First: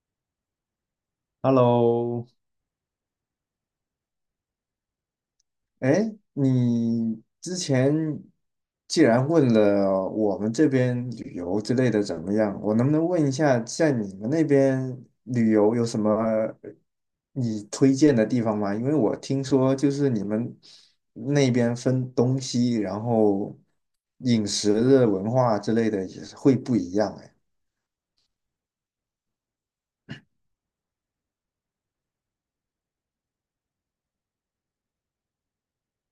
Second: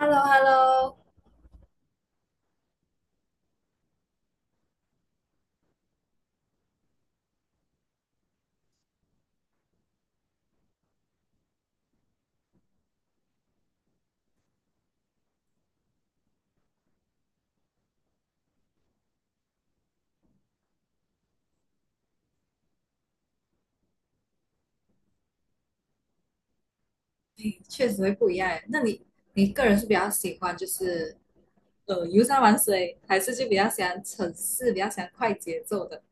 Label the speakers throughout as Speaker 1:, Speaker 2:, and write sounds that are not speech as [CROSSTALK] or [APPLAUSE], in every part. Speaker 1: h e l l o h e l l o.
Speaker 2: Hello,哎，你之前既然问了我们这边旅游之类的怎么样，我能不能问一下，在你们那边旅游有什么你推荐的地方吗？因为我听说就是你们那边分东西，然后饮食的文化之类的也是会不一样哎。
Speaker 1: 哎，确实会不一样诶。那你个人是比较喜欢就是游山玩水，还是就比较喜欢城市，比较喜欢快节奏的？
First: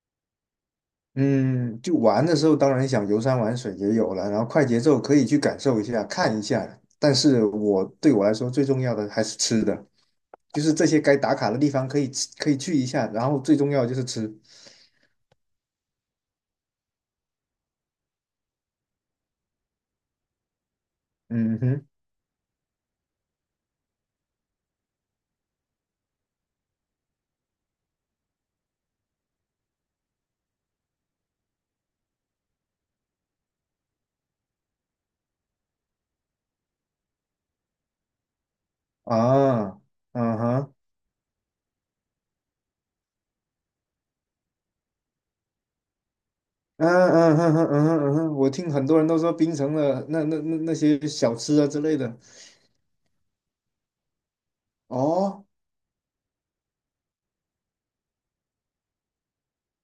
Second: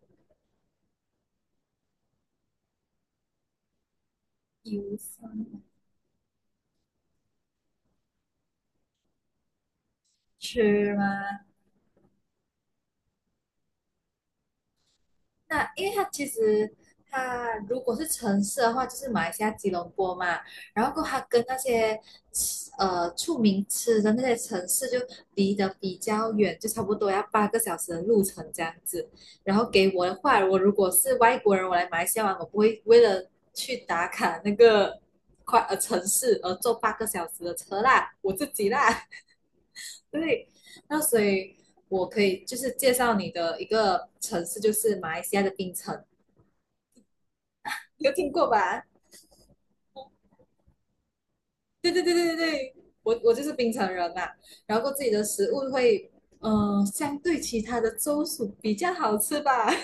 Speaker 2: 嗯，就玩的时候，当然想游山玩水也有了，然后快节
Speaker 1: 游
Speaker 2: 奏可以
Speaker 1: 山
Speaker 2: 去感
Speaker 1: 玩
Speaker 2: 受一下、看一下。但是我对我来说最重要的还是吃的，就是这
Speaker 1: 水
Speaker 2: 些该打
Speaker 1: 吗？
Speaker 2: 卡的地方可以吃可以去一下，然后最重要的就是吃。
Speaker 1: 那因为它其实它如果是城市的话，就是马来西亚吉隆坡嘛，然后过后它跟那
Speaker 2: 嗯哼。
Speaker 1: 些出名吃的那些城市就离得比较远，就差不多要八个小时的路程这样子。然后给我的话，我如果是外国人，我来马来西亚玩，我不会为了去打卡那个城市而坐八个小时的车啦，我自己啦，
Speaker 2: 啊。
Speaker 1: [LAUGHS]
Speaker 2: 嗯
Speaker 1: 对，
Speaker 2: 哼。
Speaker 1: 那所以。我可以就是介绍你的一个城市，就是马来西亚的槟城。
Speaker 2: 嗯嗯哼，嗯哼，嗯哼，
Speaker 1: 有
Speaker 2: 嗯
Speaker 1: 听
Speaker 2: 哼，
Speaker 1: 过
Speaker 2: 我听
Speaker 1: 吧？
Speaker 2: 很多人都说槟城的那些小吃啊之
Speaker 1: 对
Speaker 2: 类
Speaker 1: 对对
Speaker 2: 的。
Speaker 1: 对对对，我就是槟城人嘛，然后自己的
Speaker 2: 哦，
Speaker 1: 食物会，相对其他的州属比较好吃吧。[LAUGHS]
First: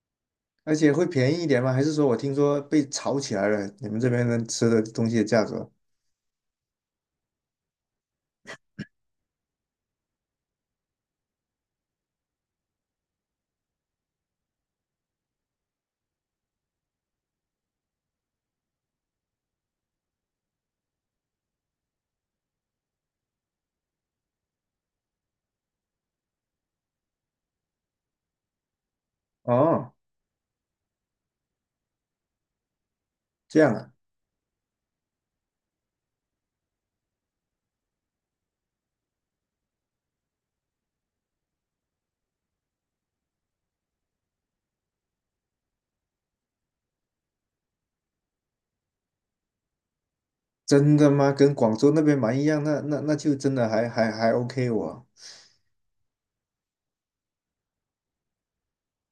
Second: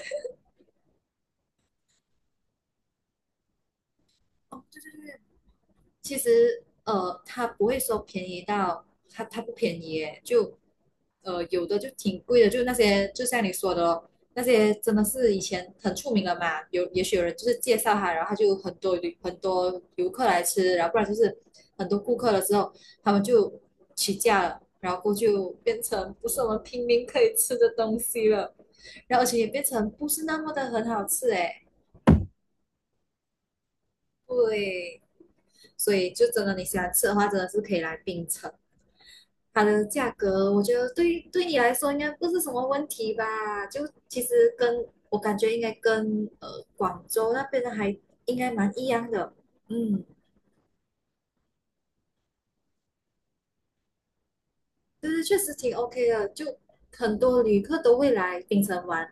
Speaker 2: 而且会便宜一点吗？还是说我听说被炒起来了？你们这边的
Speaker 1: 哦，
Speaker 2: 吃
Speaker 1: 对
Speaker 2: 的
Speaker 1: 对
Speaker 2: 东西
Speaker 1: 对，
Speaker 2: 的价格？
Speaker 1: 其实它不会说便宜到它不便宜耶，就有的就挺贵的，就那些就像你说的咯，那些真的是以前很出名的嘛，也许有人就是介绍它，然后它就很多游客来吃，然后不然就是很多顾客了之后，他们就起价了，然后就变成不是我们平民可以吃的东西了，然后而且也变成
Speaker 2: 哦，
Speaker 1: 不是那么的很好吃诶，
Speaker 2: 这样啊。
Speaker 1: 对。所以就真的你喜欢吃的话，真的是可以来槟城。它的价格，我觉得对你来说应该不是什么问题吧？就其实跟我感觉应该跟广州那边的还应该蛮一样的，嗯，
Speaker 2: 真的吗？跟广州那边蛮一样，那就真的还 OK 我。
Speaker 1: 就是确实挺 OK 的，就很多旅客都会来槟城玩，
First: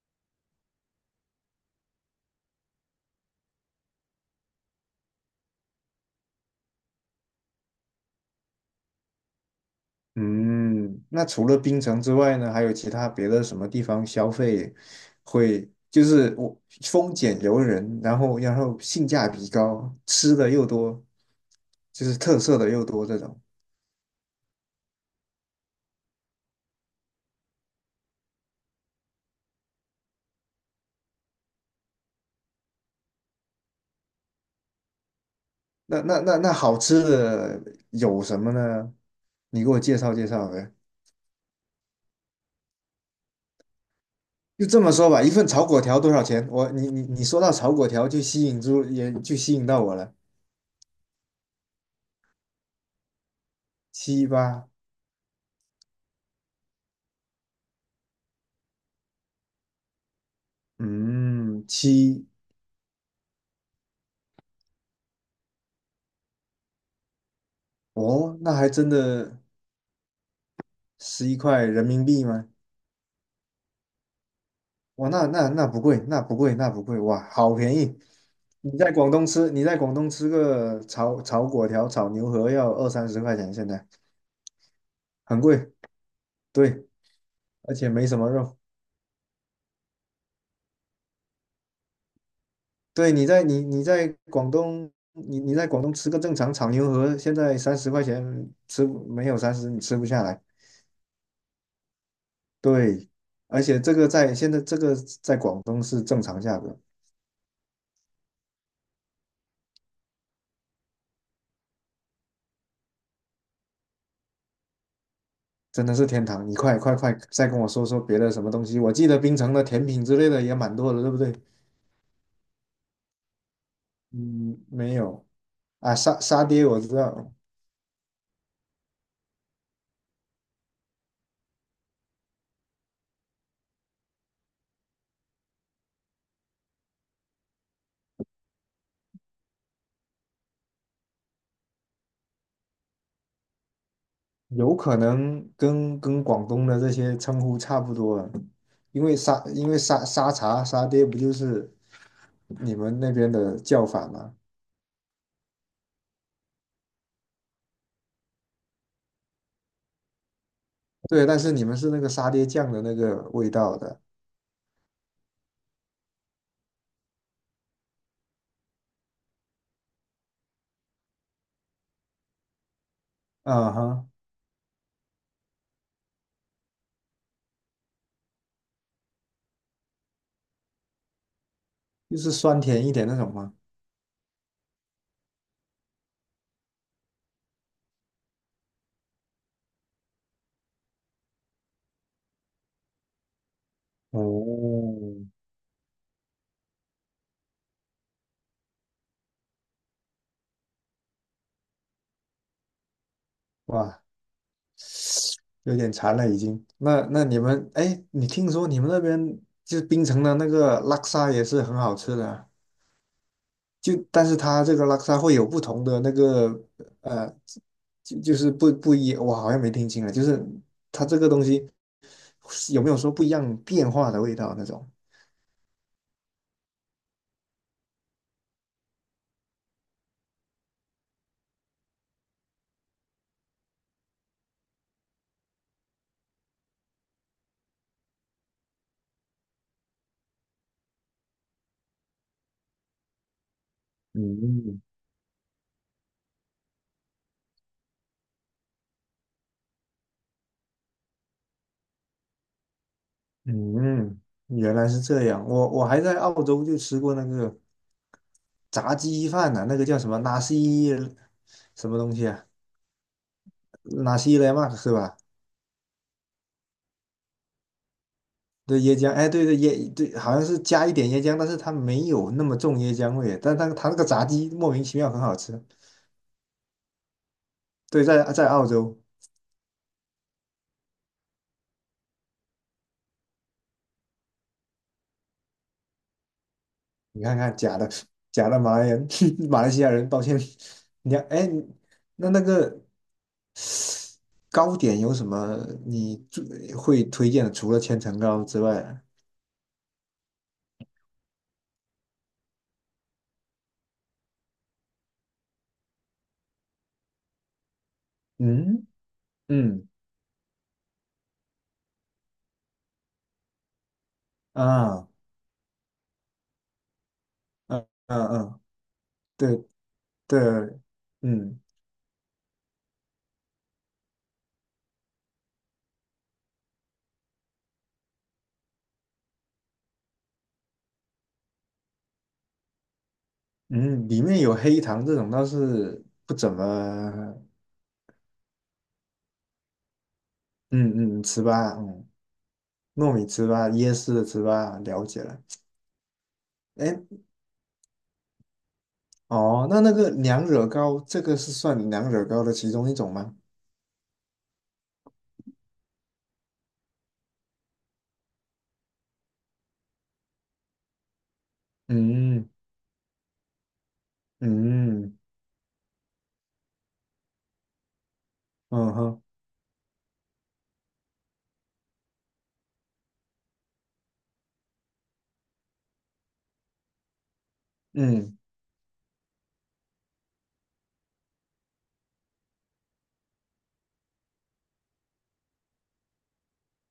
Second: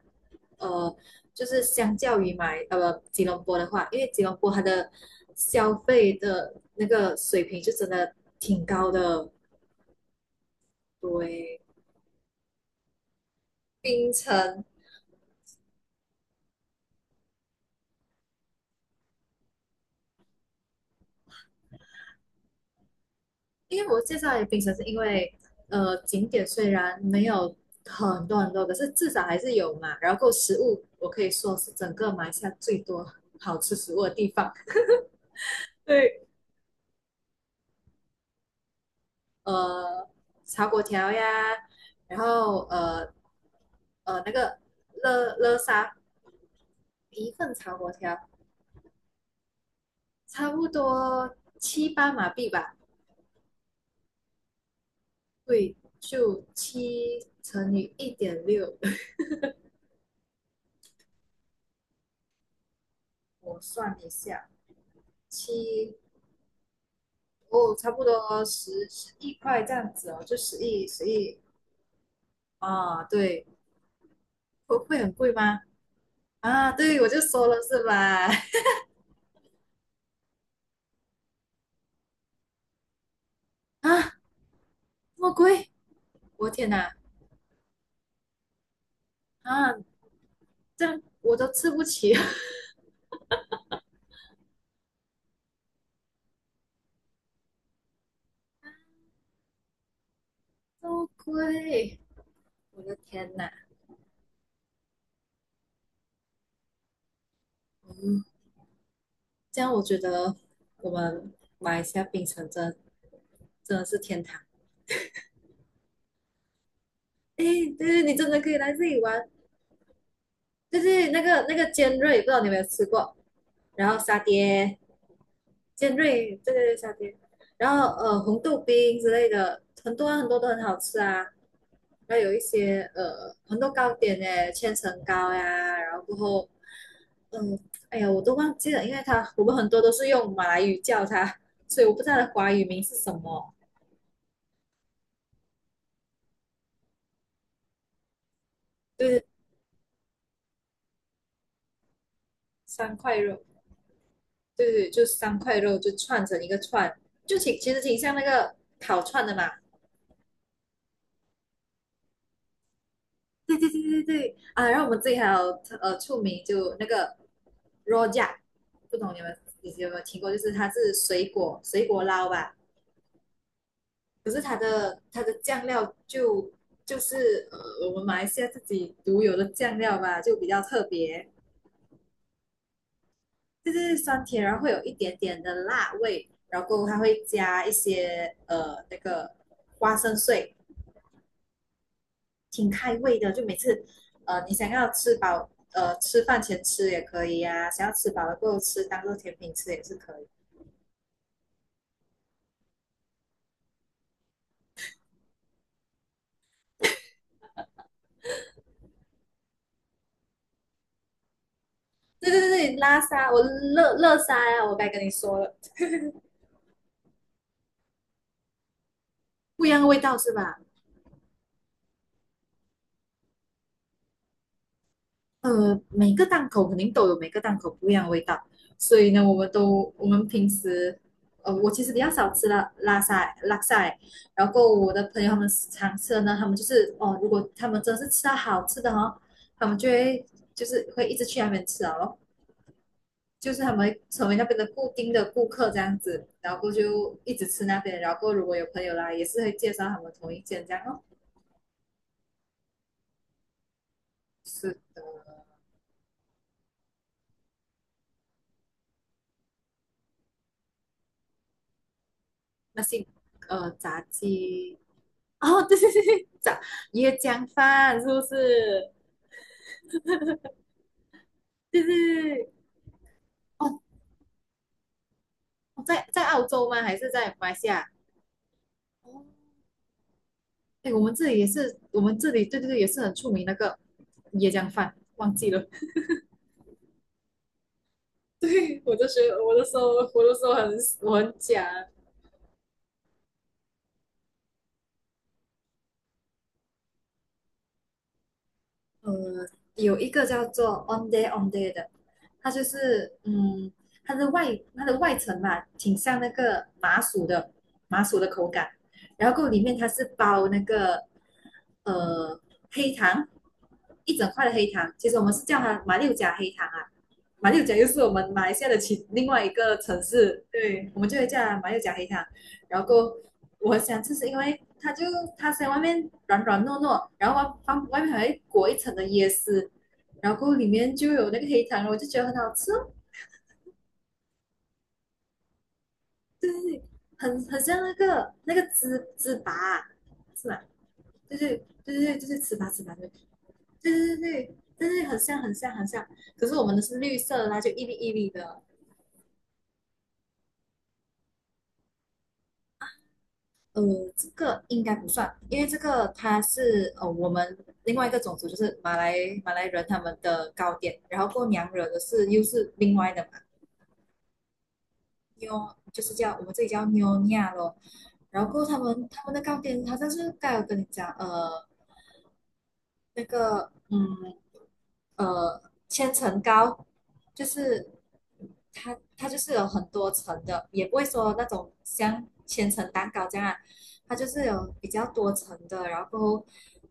Speaker 1: 呃，就是相较于吉隆坡的话，因为吉隆坡它的消费的那个水平就真的挺高的，
Speaker 2: 嗯，那除了
Speaker 1: 对，
Speaker 2: 槟城之外呢，还有其他别的什么地方
Speaker 1: 槟
Speaker 2: 消
Speaker 1: 城
Speaker 2: 费会就是我丰俭由人，然后性价比高，吃的又多，就是特色的又多这种。
Speaker 1: 因为我介绍给冰城是因为，景点虽然没有很多很多，可是至少还是有嘛。然后食物，我可以说是整个马来西亚最多好吃食物的地方。[LAUGHS]
Speaker 2: 那那
Speaker 1: 对，
Speaker 2: 那那好吃的有什么呢？你给我介
Speaker 1: 呃，
Speaker 2: 绍介绍
Speaker 1: 炒
Speaker 2: 呗。
Speaker 1: 粿条呀，然后那个
Speaker 2: 就这么说吧，一
Speaker 1: 乐
Speaker 2: 份
Speaker 1: 乐
Speaker 2: 炒粿
Speaker 1: 沙
Speaker 2: 条多少钱？我你
Speaker 1: 一
Speaker 2: 说到
Speaker 1: 份
Speaker 2: 炒
Speaker 1: 炒
Speaker 2: 粿
Speaker 1: 粿
Speaker 2: 条
Speaker 1: 条
Speaker 2: 就吸引住，也就吸引到我了。
Speaker 1: 差不多7、8马币吧，
Speaker 2: 七八。
Speaker 1: 对，就7乘以1.6，
Speaker 2: 嗯，七。
Speaker 1: [LAUGHS] 我算一下，七哦，差不
Speaker 2: 哦，
Speaker 1: 多
Speaker 2: 那还
Speaker 1: 十
Speaker 2: 真
Speaker 1: 十亿
Speaker 2: 的
Speaker 1: 块这样子哦，就十亿十
Speaker 2: 十一
Speaker 1: 亿
Speaker 2: 块人民币吗？
Speaker 1: 啊，对，会
Speaker 2: 哇，
Speaker 1: 很
Speaker 2: 那
Speaker 1: 贵
Speaker 2: 那
Speaker 1: 吗？
Speaker 2: 那不贵，那不贵，那
Speaker 1: 啊，
Speaker 2: 不贵，
Speaker 1: 对，我就
Speaker 2: 哇，
Speaker 1: 说
Speaker 2: 好
Speaker 1: 了
Speaker 2: 便
Speaker 1: 是
Speaker 2: 宜！
Speaker 1: 吧？[LAUGHS]
Speaker 2: 你在广东吃，你在广东吃个炒粿条、炒牛河要二三十块钱，现在
Speaker 1: 啊，这么
Speaker 2: 很
Speaker 1: 贵，
Speaker 2: 贵。
Speaker 1: 我天
Speaker 2: 对，
Speaker 1: 哪！
Speaker 2: 而且没什么肉。
Speaker 1: 啊，这样我都吃不起，
Speaker 2: 对，你在广东，你在广东吃个正常炒牛河，现在三十块钱吃不没有三十你吃不下来。
Speaker 1: [LAUGHS] 这么贵，我的
Speaker 2: 对，
Speaker 1: 天哪！
Speaker 2: 而且这个在现在这个在广东是正常价格。
Speaker 1: 嗯，这样我觉得我们马来西亚槟城真的真的是天堂。
Speaker 2: 真的是天堂！你快快快，
Speaker 1: 诶，
Speaker 2: 再跟我
Speaker 1: 对
Speaker 2: 说说
Speaker 1: 对，你
Speaker 2: 别
Speaker 1: 真
Speaker 2: 的
Speaker 1: 的
Speaker 2: 什
Speaker 1: 可
Speaker 2: 么
Speaker 1: 以
Speaker 2: 东
Speaker 1: 来这
Speaker 2: 西。我
Speaker 1: 里
Speaker 2: 记得
Speaker 1: 玩。
Speaker 2: 槟城的甜品之类的也蛮
Speaker 1: 对
Speaker 2: 多的，
Speaker 1: 对，
Speaker 2: 对不
Speaker 1: 那
Speaker 2: 对？
Speaker 1: 个那个尖锐，不知道你有没有吃过？然后沙
Speaker 2: 嗯，
Speaker 1: 爹，
Speaker 2: 没有。
Speaker 1: 尖锐，
Speaker 2: 沙
Speaker 1: 对
Speaker 2: 爹
Speaker 1: 对对，
Speaker 2: 我
Speaker 1: 夏
Speaker 2: 知
Speaker 1: 天。
Speaker 2: 道。
Speaker 1: 然后红豆冰之类的，很多很多都很好吃啊。然后有一些很多糕点诶，千层糕呀，然后过后，嗯，哎呀，我都忘记了，因为它我们很多都是用马来语叫它，所以我不知道它的华语名是什么。
Speaker 2: 有可能跟跟广东的这些称呼差不多了，因
Speaker 1: 就
Speaker 2: 为
Speaker 1: 是
Speaker 2: 沙因为沙沙茶沙爹不就是你
Speaker 1: 三
Speaker 2: 们那
Speaker 1: 块
Speaker 2: 边
Speaker 1: 肉，
Speaker 2: 的叫法吗？
Speaker 1: 对对，就三块肉就串成一个串，就其实挺像那个烤串的嘛。
Speaker 2: 对，但是你们是那个沙爹酱的那个味
Speaker 1: 对
Speaker 2: 道的。
Speaker 1: 对对啊，然后我们这里还有出名就那个 rojak，不懂你有没有听过？就是它是水果捞吧，
Speaker 2: 啊哈，
Speaker 1: 可是它的酱料就是我们马来西亚自己独有的酱料吧，就比较特别，
Speaker 2: 就是酸甜一点那种吗？
Speaker 1: 就是酸甜，然后会有一点点的辣味，然后它会加一些那个花生碎，挺开胃的，就每次你想要
Speaker 2: 哦，
Speaker 1: 吃饱，吃饭前吃也可以呀、想要吃饱了过后吃当做甜品吃也是可以。
Speaker 2: 哇，有点馋了已经。那那你们，哎，你听说你们那边就是槟城的那个拉沙也是很好吃的
Speaker 1: 对对
Speaker 2: 啊。
Speaker 1: 对对，拉沙，我乐
Speaker 2: 就
Speaker 1: 乐
Speaker 2: 但
Speaker 1: 沙
Speaker 2: 是
Speaker 1: 呀、
Speaker 2: 它
Speaker 1: 啊我
Speaker 2: 这个
Speaker 1: 该
Speaker 2: 拉
Speaker 1: 跟你
Speaker 2: 沙会
Speaker 1: 说
Speaker 2: 有
Speaker 1: 了。
Speaker 2: 不同的那个呃，就就是不不一，我好像
Speaker 1: 不一
Speaker 2: 没
Speaker 1: 样的
Speaker 2: 听
Speaker 1: 味
Speaker 2: 清了，
Speaker 1: 道
Speaker 2: 就
Speaker 1: 是
Speaker 2: 是
Speaker 1: 吧？
Speaker 2: 它这个东西有没有说不一样变化的味道那种？
Speaker 1: 每个档口肯定都有每个档口不一样的味道，所以呢，我们平时，我其实比较少吃拉沙欸，然后我的朋友他们常吃的呢，他们就是哦，如果他们真是吃到好吃的哦，他们就是会一直去那边吃啊，然后就是他们成为那边的
Speaker 2: 嗯。
Speaker 1: 固定的顾客这样子，然后过就一直吃那边，然后如果有朋友来，也是会介绍他们同一间这样哦，
Speaker 2: 嗯，原来
Speaker 1: 是
Speaker 2: 是这样。我我还在澳洲就吃过那个炸鸡饭呢、那个叫什么纳西什么东西啊？
Speaker 1: 那些炸
Speaker 2: 纳西莱曼
Speaker 1: 鸡
Speaker 2: 是吧？
Speaker 1: 哦，[LAUGHS] 对对对对，椰浆饭是不
Speaker 2: 对
Speaker 1: 是？
Speaker 2: 椰浆，哎，对对椰，对，好像是加一点椰浆，但是它
Speaker 1: 对对
Speaker 2: 没有那
Speaker 1: 对，
Speaker 2: 么重椰浆味，但它
Speaker 1: 哦，
Speaker 2: 它那个炸鸡莫名其妙很好吃。
Speaker 1: 在澳洲吗？还是在马来西亚？
Speaker 2: 对，在在澳洲。
Speaker 1: 哦，哎，我们这里也是，我们这里对对对也是很出名那个椰浆饭，忘记了。
Speaker 2: 你看看假的
Speaker 1: [LAUGHS]
Speaker 2: 假的马
Speaker 1: 对，
Speaker 2: 来
Speaker 1: 我就
Speaker 2: 人，
Speaker 1: 学，得
Speaker 2: [LAUGHS] 马来西亚人，
Speaker 1: 我
Speaker 2: 抱
Speaker 1: 的
Speaker 2: 歉。
Speaker 1: 时候
Speaker 2: 你
Speaker 1: 我
Speaker 2: 要
Speaker 1: 很
Speaker 2: 哎，
Speaker 1: 假，
Speaker 2: 那那个糕点有什么你最会推荐的？除了千层糕之外，
Speaker 1: 呃，有一个叫做 On Day On Day 的，它就是嗯，它的外层嘛，挺像那个麻薯的口感，
Speaker 2: 嗯。
Speaker 1: 然后够里面它
Speaker 2: 嗯。
Speaker 1: 是包那个呃黑糖，一整块的黑糖，
Speaker 2: 啊
Speaker 1: 其实我们是叫它马六甲黑糖啊，马六甲又
Speaker 2: 嗯。
Speaker 1: 是我
Speaker 2: 嗯
Speaker 1: 们马来
Speaker 2: 嗯，
Speaker 1: 西亚的另外一
Speaker 2: 对
Speaker 1: 个城
Speaker 2: 对，
Speaker 1: 市，对，我们就会叫它
Speaker 2: 嗯
Speaker 1: 马六甲黑糖，然后够我想，喜吃是因为它在外面软软糯糯，然后外面还会裹一层的椰丝，然后里面就有那个黑糖，我就觉得很好吃哦。
Speaker 2: 嗯，里面有黑糖这种倒是不
Speaker 1: 对
Speaker 2: 怎
Speaker 1: 对对，
Speaker 2: 么，
Speaker 1: 很像那个芝粑，是吧？
Speaker 2: 嗯嗯
Speaker 1: 对
Speaker 2: 吃
Speaker 1: 对对
Speaker 2: 吧，
Speaker 1: 对
Speaker 2: 嗯。
Speaker 1: 对，就是糍粑对，
Speaker 2: 糯米糍粑、
Speaker 1: 对
Speaker 2: 椰丝
Speaker 1: 对对
Speaker 2: 的糍
Speaker 1: 对对
Speaker 2: 粑
Speaker 1: 对，
Speaker 2: 了
Speaker 1: 很
Speaker 2: 解
Speaker 1: 像
Speaker 2: 了。
Speaker 1: 很像很像。可是我们的
Speaker 2: 哎，
Speaker 1: 是绿色的，它就一粒一粒的，
Speaker 2: 哦，那那个娘惹糕，这个是算娘惹糕的其中一种吗？
Speaker 1: 呃，这个应该不算，因为这个它是我们另外一个种族，就是马来人他们的糕点，然后过娘惹的是又
Speaker 2: 嗯。
Speaker 1: 是另外的嘛，
Speaker 2: 嗯
Speaker 1: 就是叫我们这里叫妞尼亚咯，然后过后
Speaker 2: 嗯哼
Speaker 1: 他们的糕点好像是刚才有跟你讲，那个呃千层糕，就是
Speaker 2: 嗯。
Speaker 1: 它就是有很多层的，也不会说那种像千层蛋糕这样啊它就是有比较多层的，然后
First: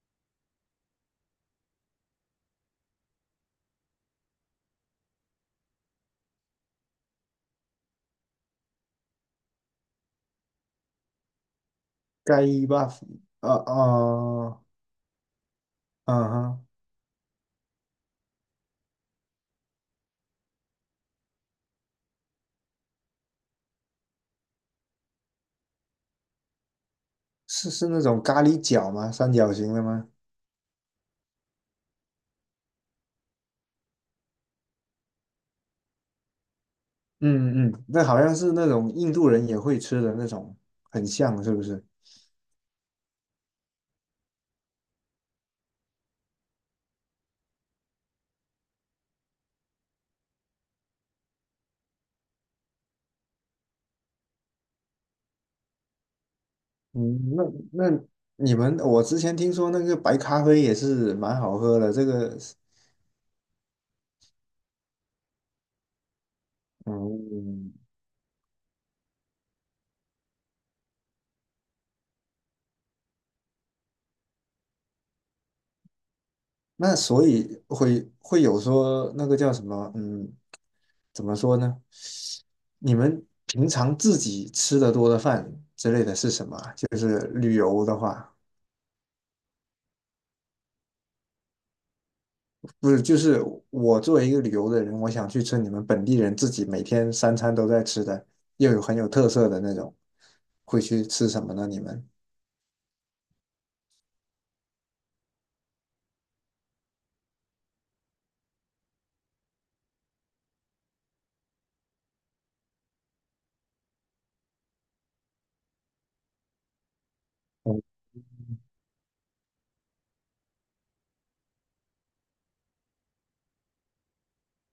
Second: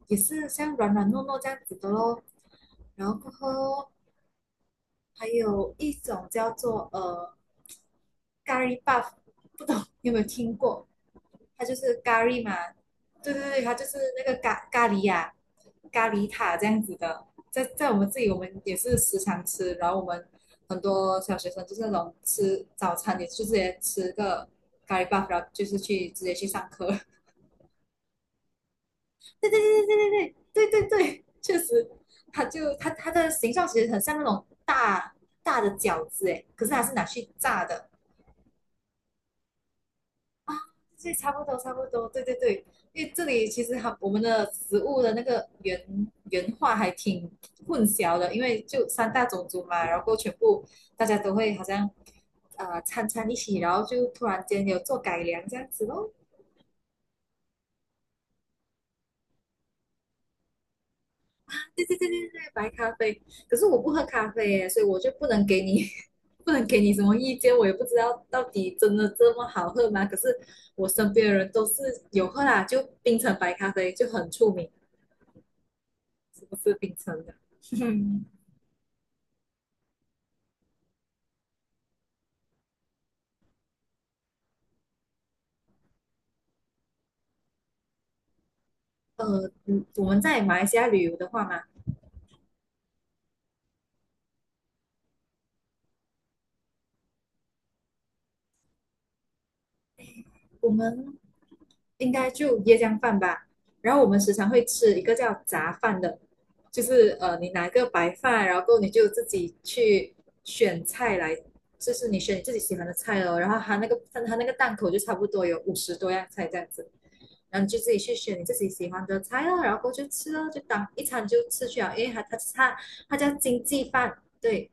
Speaker 1: 也是像软软糯糯这样子的咯。然后过后还有一种叫做咖喱 buff，不懂 [LAUGHS] 你有没有听过？它就是咖
Speaker 2: 盖
Speaker 1: 喱嘛，
Speaker 2: 伊巴夫。
Speaker 1: 对对
Speaker 2: 啊
Speaker 1: 对，它就是那个
Speaker 2: 呃
Speaker 1: 咖喱呀、咖
Speaker 2: 嗯
Speaker 1: 喱塔
Speaker 2: 哼。
Speaker 1: 这样子的，在我们这里我们也是时常吃，然后我们很多小学生就是那种吃早餐也是直接吃个咖喱 buff，然后就是直接去上课，[LAUGHS]
Speaker 2: 是是那种咖喱饺吗？三
Speaker 1: 对
Speaker 2: 角
Speaker 1: 对
Speaker 2: 形的
Speaker 1: 对对
Speaker 2: 吗？
Speaker 1: 对对对对对，确实，它它的形状其实很像那种大大的饺子诶，可是它是拿去炸
Speaker 2: 嗯嗯，
Speaker 1: 的。
Speaker 2: 那好像是那种印度人也会吃的那种，很
Speaker 1: 这差
Speaker 2: 像
Speaker 1: 不
Speaker 2: 是
Speaker 1: 多，
Speaker 2: 不
Speaker 1: 差
Speaker 2: 是？
Speaker 1: 不多，对对对，因为这里其实它我们的食物的那个原话还挺混淆的，因为就三大种族嘛，然后全部大家都会好像掺一起，然后就突然间有做改良这样子咯。
Speaker 2: 嗯，那那你们，我之前听说那个白咖啡也是蛮好喝
Speaker 1: 对
Speaker 2: 的，
Speaker 1: 对
Speaker 2: 这
Speaker 1: 对对
Speaker 2: 个
Speaker 1: 对，
Speaker 2: 是
Speaker 1: 白咖啡，可是我不喝咖啡耶，所以我就不能给你 [LAUGHS] 不能给你什么意见，我
Speaker 2: 嗯，
Speaker 1: 也不知道到底真的这么好喝吗？可是我身边的人都是有喝啦，就冰城白咖啡就很出名。不是冰
Speaker 2: 那
Speaker 1: 城
Speaker 2: 所
Speaker 1: 的。
Speaker 2: 以会
Speaker 1: [LAUGHS]
Speaker 2: 会有说那个叫什么，怎么说呢？你们平常自己吃的多的饭之类的是什么啊就是旅游的话，
Speaker 1: 我们在马来西亚旅游的话嘛，
Speaker 2: 不是，就是我作为一个旅游的人，我想去吃你们本地人自己每天三餐都在吃的，又有很有特色的那种，
Speaker 1: 我
Speaker 2: 会去
Speaker 1: 们
Speaker 2: 吃什么呢？你们？
Speaker 1: 应该就椰浆饭吧。然后我们时常会吃一个叫杂饭的，就是你拿一个白饭，然后你就自己去选菜来，就是你选你自己喜欢的菜咯。然后它那个档口就差不多有50多样菜这样子，然后你就
Speaker 2: 嗯
Speaker 1: 自己去选你自己喜欢的菜咯，然后过去就吃咯，就当一餐就吃去了，因为它叫经济饭，对，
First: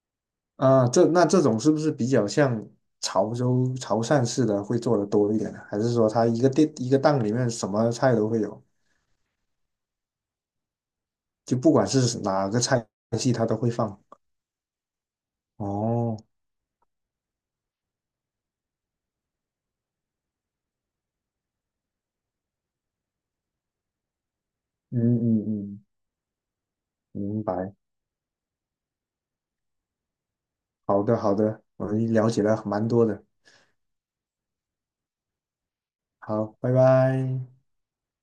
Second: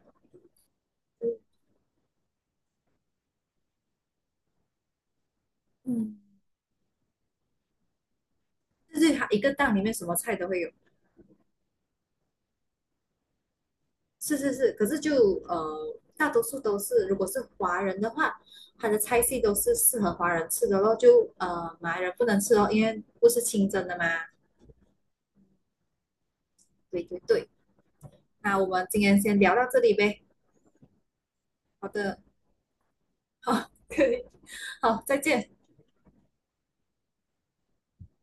Speaker 2: 啊，这那这
Speaker 1: 嗯
Speaker 2: 种是不是比较像潮州潮汕式的会做的多一点呢？还是说
Speaker 1: 嗯。
Speaker 2: 它一个店一个档里面什么菜都会有？
Speaker 1: 就是它一个档里面什么菜都会有。
Speaker 2: 就不管是哪个菜系，它都会放。
Speaker 1: 是是是，可是就
Speaker 2: 哦，
Speaker 1: 大多数都是，如果是华人的话，它的菜系都是适合华人吃的咯，就马来人不能吃哦，因为不是清真的嘛。
Speaker 2: 嗯嗯嗯，
Speaker 1: 对对
Speaker 2: 明
Speaker 1: 对，
Speaker 2: 白。
Speaker 1: 那我们今天先聊到这里呗。
Speaker 2: 好的好的，我
Speaker 1: 好的，
Speaker 2: 了解了蛮多的。
Speaker 1: 好，可以，好，再见。
Speaker 2: 好，拜拜。